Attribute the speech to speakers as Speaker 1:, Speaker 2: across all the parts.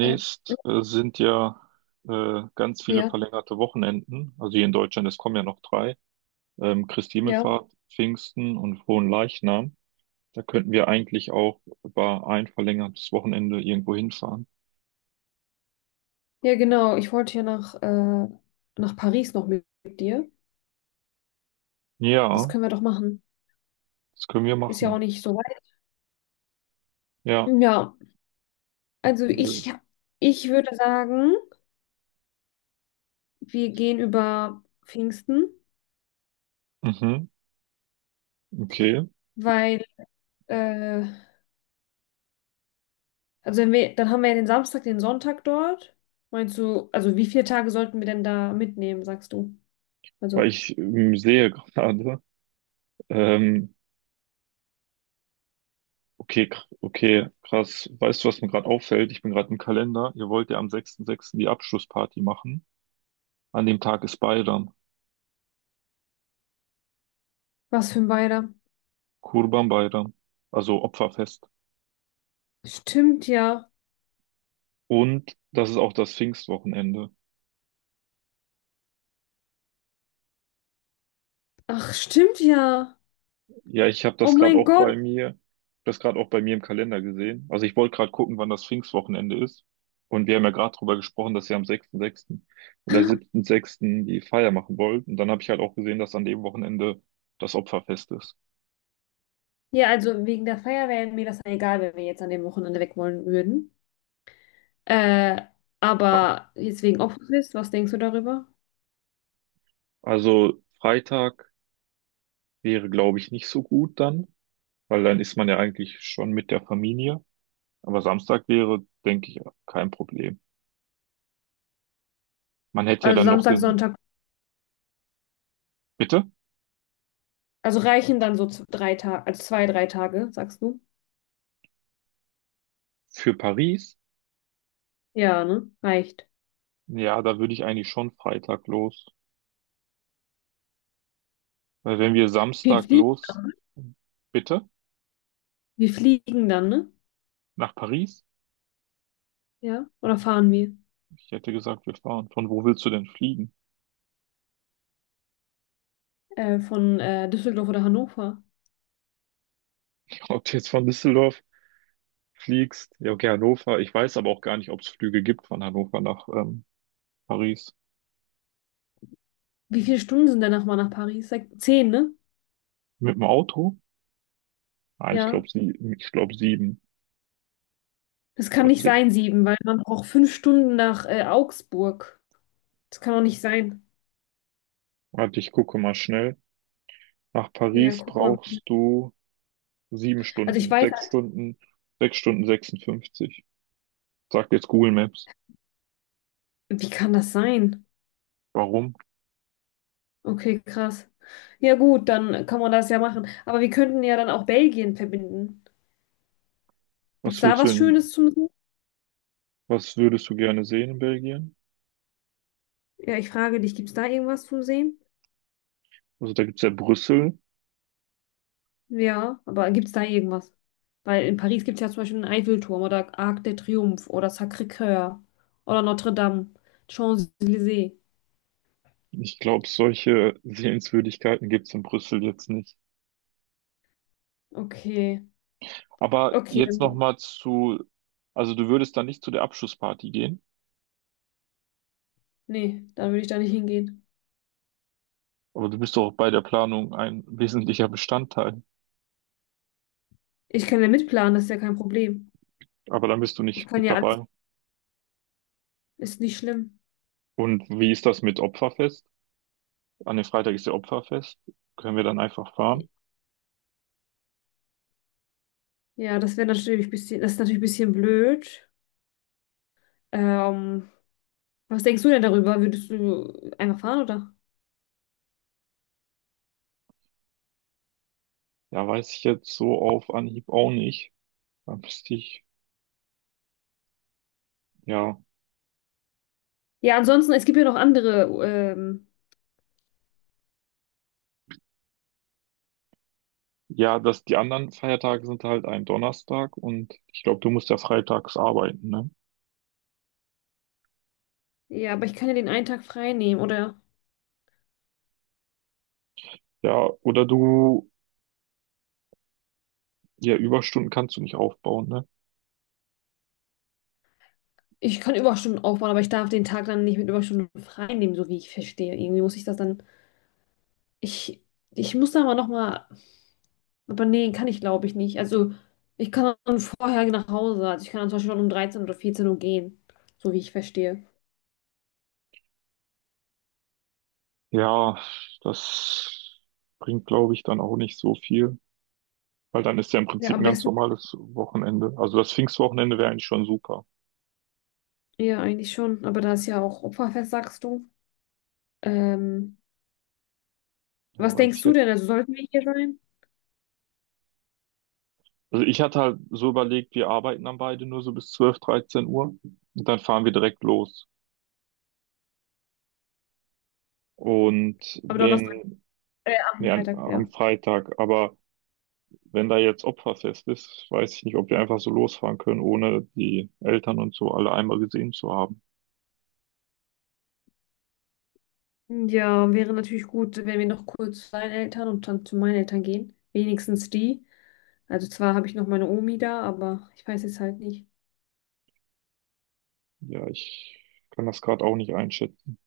Speaker 1: Äh,
Speaker 2: sind ja ganz viele
Speaker 1: ja,
Speaker 2: verlängerte Wochenenden. Also hier in Deutschland, es kommen ja noch drei. Christi
Speaker 1: ja.
Speaker 2: Himmelfahrt, Pfingsten und Frohen Leichnam. Da könnten wir eigentlich auch über ein verlängertes Wochenende irgendwo hinfahren.
Speaker 1: Ja, genau. Ich wollte ja nach Paris noch mit dir. Das
Speaker 2: Ja,
Speaker 1: können wir doch machen.
Speaker 2: das können wir
Speaker 1: Ist ja auch
Speaker 2: machen.
Speaker 1: nicht so weit.
Speaker 2: Ja.
Speaker 1: Ja, also
Speaker 2: Äh,
Speaker 1: ich würde sagen, wir gehen über Pfingsten,
Speaker 2: Mhm, okay.
Speaker 1: weil, äh, also wenn wir, dann haben wir ja den Samstag, den Sonntag dort. Meinst du, also wie viele Tage sollten wir denn da mitnehmen, sagst du?
Speaker 2: Weil
Speaker 1: Also,
Speaker 2: ich sehe gerade, ähm, okay, krass. Weißt du, was mir gerade auffällt? Ich bin gerade im Kalender. Ihr wollt ja am 6.6. die Abschlussparty machen. An dem Tag ist Bayram.
Speaker 1: was für ein Beider?
Speaker 2: Kurban Bayram, also Opferfest.
Speaker 1: Stimmt ja.
Speaker 2: Und das ist auch das Pfingstwochenende.
Speaker 1: Ach, stimmt ja.
Speaker 2: Ja, ich habe
Speaker 1: Oh
Speaker 2: das gerade
Speaker 1: mein
Speaker 2: auch
Speaker 1: Gott.
Speaker 2: bei mir, das gerade auch bei mir im Kalender gesehen. Also ich wollte gerade gucken, wann das Pfingstwochenende ist. Und wir haben ja gerade drüber gesprochen, dass wir am 6.6. oder 7.6. die Feier machen wollt. Und dann habe ich halt auch gesehen, dass an dem Wochenende das Opferfest ist.
Speaker 1: Ja, also wegen der Feier wäre mir das egal, wenn wir jetzt an dem Wochenende weg wollen würden. Äh,
Speaker 2: Ach,
Speaker 1: aber jetzt wegen Opferfest, was denkst du darüber?
Speaker 2: also Freitag wäre, glaube ich, nicht so gut dann, weil dann ist man ja eigentlich schon mit der Familie. Aber Samstag wäre, denke ich, kein Problem. Man hätte ja
Speaker 1: Also
Speaker 2: dann noch
Speaker 1: Samstag,
Speaker 2: den,
Speaker 1: Sonntag,
Speaker 2: bitte?
Speaker 1: also reichen dann so drei Tage, also 2, 3 Tage, sagst du?
Speaker 2: Für Paris?
Speaker 1: Ja, ne? Reicht.
Speaker 2: Ja, da würde ich eigentlich schon Freitag los. Weil wenn wir
Speaker 1: Wir
Speaker 2: Samstag
Speaker 1: fliegen,
Speaker 2: los, bitte?
Speaker 1: Wir fliegen dann, ne?
Speaker 2: Nach Paris?
Speaker 1: Ja. Oder fahren wir?
Speaker 2: Ich hätte gesagt, wir fahren. Von wo willst du denn fliegen?
Speaker 1: Von Düsseldorf oder Hannover.
Speaker 2: Ob du jetzt von Düsseldorf fliegst? Ja, okay, Hannover. Ich weiß aber auch gar nicht, ob es Flüge gibt von Hannover nach Paris.
Speaker 1: Wie viele Stunden sind denn nochmal nach Paris? Sag, zehn, ne?
Speaker 2: Mit dem Auto? Nein,
Speaker 1: Ja.
Speaker 2: ich glaube sieben
Speaker 1: Das kann
Speaker 2: oder
Speaker 1: nicht
Speaker 2: zehn.
Speaker 1: sein, sieben, weil man braucht 5 Stunden nach Augsburg. Das kann doch nicht sein.
Speaker 2: Warte, ich gucke mal schnell. Nach
Speaker 1: Ja,
Speaker 2: Paris
Speaker 1: guck mal.
Speaker 2: brauchst du sieben
Speaker 1: Also ich
Speaker 2: Stunden,
Speaker 1: weiß,
Speaker 2: sechs
Speaker 1: halt,
Speaker 2: Stunden, 6 Stunden 56. Sagt jetzt Google Maps.
Speaker 1: wie kann das sein?
Speaker 2: Warum?
Speaker 1: Okay, krass. Ja gut, dann kann man das ja machen. Aber wir könnten ja dann auch Belgien verbinden. Gibt es
Speaker 2: Was
Speaker 1: da
Speaker 2: willst du
Speaker 1: was
Speaker 2: in,
Speaker 1: Schönes zum Sehen?
Speaker 2: was würdest du gerne sehen in Belgien?
Speaker 1: Ja, ich frage dich, gibt es da irgendwas zum Sehen?
Speaker 2: Also da gibt's ja Brüssel.
Speaker 1: Ja, aber gibt es da irgendwas? Weil in Paris gibt es ja zum Beispiel den Eiffelturm oder Arc de Triomphe oder Sacré-Cœur oder Notre-Dame, Champs-Élysées.
Speaker 2: Ich glaube, solche Sehenswürdigkeiten gibt's in Brüssel jetzt nicht.
Speaker 1: Okay,
Speaker 2: Aber
Speaker 1: okay,
Speaker 2: jetzt
Speaker 1: dann,
Speaker 2: nochmal zu, also du würdest dann nicht zu der Abschlussparty gehen,
Speaker 1: nee, dann würde ich da nicht hingehen.
Speaker 2: aber du bist doch bei der Planung ein wesentlicher Bestandteil.
Speaker 1: Ich kann ja mitplanen, das ist ja kein Problem.
Speaker 2: Aber dann bist du
Speaker 1: Ich
Speaker 2: nicht
Speaker 1: kann
Speaker 2: mit
Speaker 1: ja alles,
Speaker 2: dabei.
Speaker 1: ist nicht schlimm.
Speaker 2: Und wie ist das mit Opferfest? An dem Freitag ist ja Opferfest. Können wir dann einfach fahren?
Speaker 1: Ja, das wäre natürlich ein bisschen, das ist natürlich ein bisschen blöd. Ähm, Was denkst du denn darüber? Würdest du einfach fahren oder?
Speaker 2: Ja, weiß ich jetzt so auf Anhieb auch nicht. Dann müsste ich, ja.
Speaker 1: Ja, ansonsten, es gibt ja noch andere. Ähm,
Speaker 2: Ja, dass die anderen Feiertage sind halt ein Donnerstag und ich glaube, du musst ja freitags arbeiten, ne?
Speaker 1: ja, aber ich kann ja den einen Tag frei nehmen oder
Speaker 2: Ja, oder du, ja, Überstunden kannst du nicht aufbauen, ne?
Speaker 1: ich kann Überstunden aufbauen, aber ich darf den Tag dann nicht mit Überstunden frei nehmen, so wie ich verstehe. Irgendwie muss ich das dann. Ich, ich muss da mal nochmal. Aber nee, kann ich glaube ich nicht. Also, ich kann dann vorher nach Hause. Also, ich kann dann zum Beispiel schon um 13 oder 14 Uhr gehen, so wie ich verstehe.
Speaker 2: Ja, das bringt, glaube ich, dann auch nicht so viel, weil dann ist ja im
Speaker 1: Ja,
Speaker 2: Prinzip
Speaker 1: am
Speaker 2: ein ganz
Speaker 1: besten.
Speaker 2: normales Wochenende. Also das Pfingstwochenende wäre eigentlich schon super.
Speaker 1: Ja, eigentlich schon. Aber da ist ja auch Opferfest, sagst du. Ähm,
Speaker 2: Ja,
Speaker 1: Was
Speaker 2: weiß
Speaker 1: denkst
Speaker 2: ich
Speaker 1: du denn?
Speaker 2: jetzt.
Speaker 1: Also sollten wir hier sein?
Speaker 2: Also ich hatte halt so überlegt, wir arbeiten dann beide nur so bis 12 13 Uhr und dann fahren wir direkt los. Und
Speaker 1: Aber Donnerstag,
Speaker 2: wenn, nee,
Speaker 1: am
Speaker 2: an,
Speaker 1: Freitag,
Speaker 2: am
Speaker 1: ja.
Speaker 2: Freitag, aber wenn da jetzt Opferfest ist, weiß ich nicht, ob wir einfach so losfahren können, ohne die Eltern und so alle einmal gesehen zu haben.
Speaker 1: Ja, wäre natürlich gut, wenn wir noch kurz zu deinen Eltern und dann zu meinen Eltern gehen. Wenigstens die. Also zwar habe ich noch meine Omi da, aber ich weiß jetzt halt nicht.
Speaker 2: Ja, ich kann das gerade auch nicht einschätzen.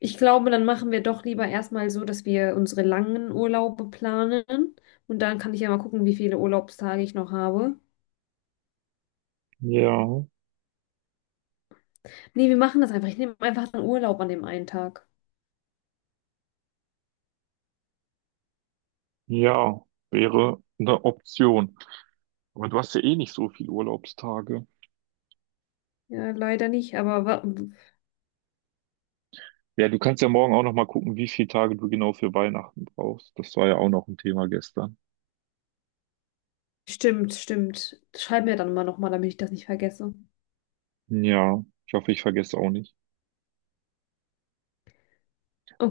Speaker 1: Ich glaube, dann machen wir doch lieber erstmal so, dass wir unsere langen Urlaube planen. Und dann kann ich ja mal gucken, wie viele Urlaubstage ich noch habe.
Speaker 2: Ja,
Speaker 1: Nee, wir machen das einfach. Ich nehme einfach einen Urlaub an dem einen Tag.
Speaker 2: ja, wäre eine Option. Aber du hast ja eh nicht so viele Urlaubstage.
Speaker 1: Ja, leider nicht, aber wa.
Speaker 2: Ja, du kannst ja morgen auch noch mal gucken, wie viele Tage du genau für Weihnachten brauchst. Das war ja auch noch ein Thema gestern.
Speaker 1: Stimmt, stimmt. Schreib mir dann mal nochmal, damit ich das nicht vergesse.
Speaker 2: Ja, ich hoffe, ich vergesse auch nicht.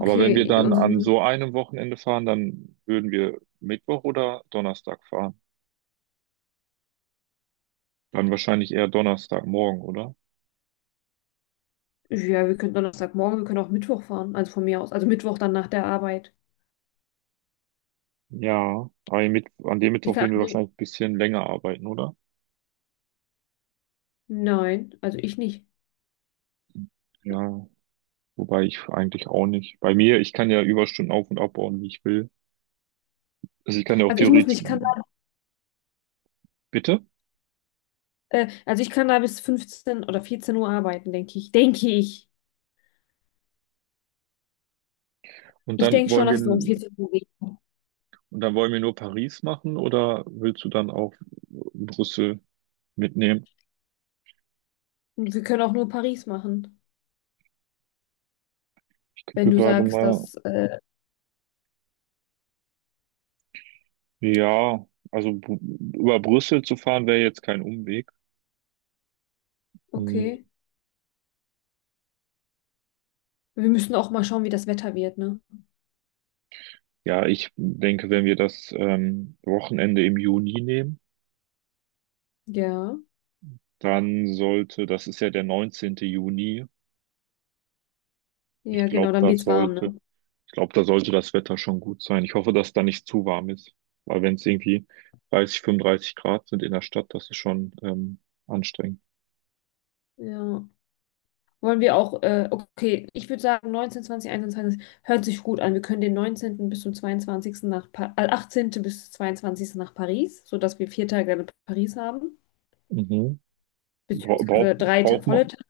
Speaker 2: Aber wenn wir dann
Speaker 1: und, so,
Speaker 2: an
Speaker 1: so,
Speaker 2: so einem Wochenende fahren, dann würden wir Mittwoch oder Donnerstag fahren. Dann wahrscheinlich eher Donnerstagmorgen, oder?
Speaker 1: so, ja, wir können Donnerstagmorgen, wir können auch Mittwoch fahren, also von mir aus. Also Mittwoch dann nach der Arbeit.
Speaker 2: Ja, aber an dem
Speaker 1: Ich
Speaker 2: Mittwoch
Speaker 1: kann,
Speaker 2: würden wir
Speaker 1: also,
Speaker 2: wahrscheinlich ein bisschen länger arbeiten, oder?
Speaker 1: nein, also ich nicht.
Speaker 2: Ja, wobei ich eigentlich auch nicht. Bei mir, ich kann ja Überstunden auf- und abbauen, wie ich will. Also ich kann ja auch
Speaker 1: Also ich muss
Speaker 2: theoretisch,
Speaker 1: nicht, ich kann
Speaker 2: bitte.
Speaker 1: da, also ich kann da bis 15 oder 14 Uhr arbeiten, denke ich. Denke ich.
Speaker 2: Und
Speaker 1: Ich
Speaker 2: dann
Speaker 1: denke schon,
Speaker 2: wollen wir,
Speaker 1: dass ich so um
Speaker 2: und
Speaker 1: 14 Uhr gehe.
Speaker 2: dann wollen wir nur Paris machen oder willst du dann auch Brüssel mitnehmen?
Speaker 1: Und wir können auch nur Paris machen,
Speaker 2: Ich
Speaker 1: wenn
Speaker 2: gucke
Speaker 1: du
Speaker 2: gerade
Speaker 1: sagst,
Speaker 2: mal,
Speaker 1: dass,
Speaker 2: ja, also über Brüssel zu fahren wäre jetzt kein Umweg. Hm,
Speaker 1: okay. Wir müssen auch mal schauen, wie das Wetter wird, ne?
Speaker 2: Ja, ich denke, wenn wir das Wochenende im Juni nehmen,
Speaker 1: Ja,
Speaker 2: Das ist ja der 19. Juni. Ich
Speaker 1: ja, genau,
Speaker 2: glaube,
Speaker 1: dann
Speaker 2: da
Speaker 1: wird's warm, ne?
Speaker 2: sollte, ich glaube, da sollte das Wetter schon gut sein. Ich hoffe, dass da nicht zu warm ist. Weil wenn es irgendwie 30, 35 Grad sind in der Stadt, das ist schon anstrengend.
Speaker 1: Ja. Wollen wir auch, okay, ich würde sagen 19., 20., 21. hört sich gut an. Wir können den 19. bis zum 22. nach, pa 18. bis 22. nach Paris, sodass wir 4 Tage in Paris haben,
Speaker 2: Mhm. Bra braucht,
Speaker 1: beziehungsweise drei Ta
Speaker 2: braucht
Speaker 1: volle
Speaker 2: man,
Speaker 1: Tage.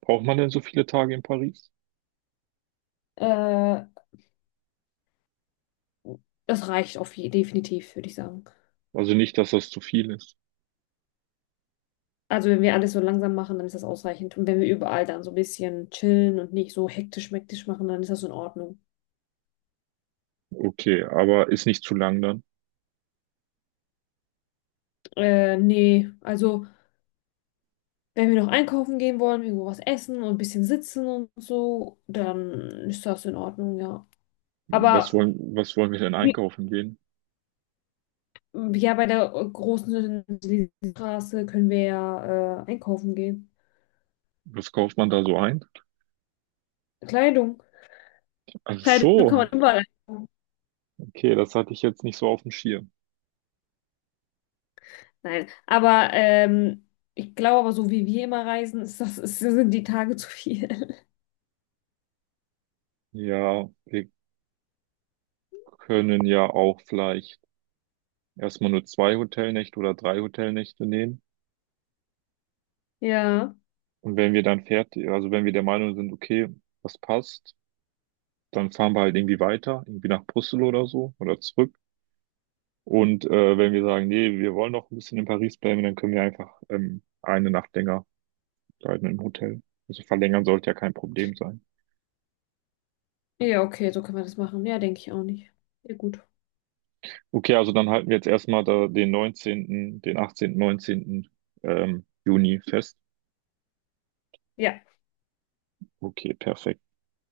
Speaker 2: braucht man denn so viele Tage in Paris?
Speaker 1: Äh, Das reicht auf je definitiv, würde ich sagen.
Speaker 2: Also nicht, dass das zu viel ist.
Speaker 1: Also wenn wir alles so langsam machen, dann ist das ausreichend. Und wenn wir überall dann so ein bisschen chillen und nicht so hektisch-mektisch machen, dann ist das in Ordnung.
Speaker 2: Okay, aber ist nicht zu lang dann.
Speaker 1: Nee, also. Wenn wir noch einkaufen gehen wollen, irgendwo was essen und ein bisschen sitzen und so, dann ist das in Ordnung, ja.
Speaker 2: Was
Speaker 1: Aber
Speaker 2: wollen, was wollen wir denn
Speaker 1: wie-
Speaker 2: einkaufen gehen?
Speaker 1: ja, bei der großen Straße können wir ja einkaufen gehen.
Speaker 2: Was kauft man da so ein?
Speaker 1: Kleidung.
Speaker 2: Ach
Speaker 1: Kleidung kann
Speaker 2: so,
Speaker 1: man überall einkaufen.
Speaker 2: okay, das hatte ich jetzt nicht so auf dem Schirm.
Speaker 1: Nein, aber ich glaube aber, so wie wir immer reisen, ist das, ist, sind die Tage zu viel.
Speaker 2: Ja, wir können ja auch vielleicht erstmal nur zwei Hotelnächte oder drei Hotelnächte nehmen.
Speaker 1: Ja.
Speaker 2: Und wenn wir dann fertig, also wenn wir der Meinung sind, okay, das passt, dann fahren wir halt irgendwie weiter, irgendwie nach Brüssel oder so oder zurück. Und wenn wir sagen, nee, wir wollen noch ein bisschen in Paris bleiben, dann können wir einfach eine Nacht länger bleiben im Hotel. Also verlängern sollte ja kein Problem sein.
Speaker 1: Ja, okay, so können wir das machen. Ja, denke ich auch nicht. Ja, gut.
Speaker 2: Okay, also dann halten wir jetzt erstmal da den 19., den 18., 19. Juni fest.
Speaker 1: Ja.
Speaker 2: Okay, perfekt.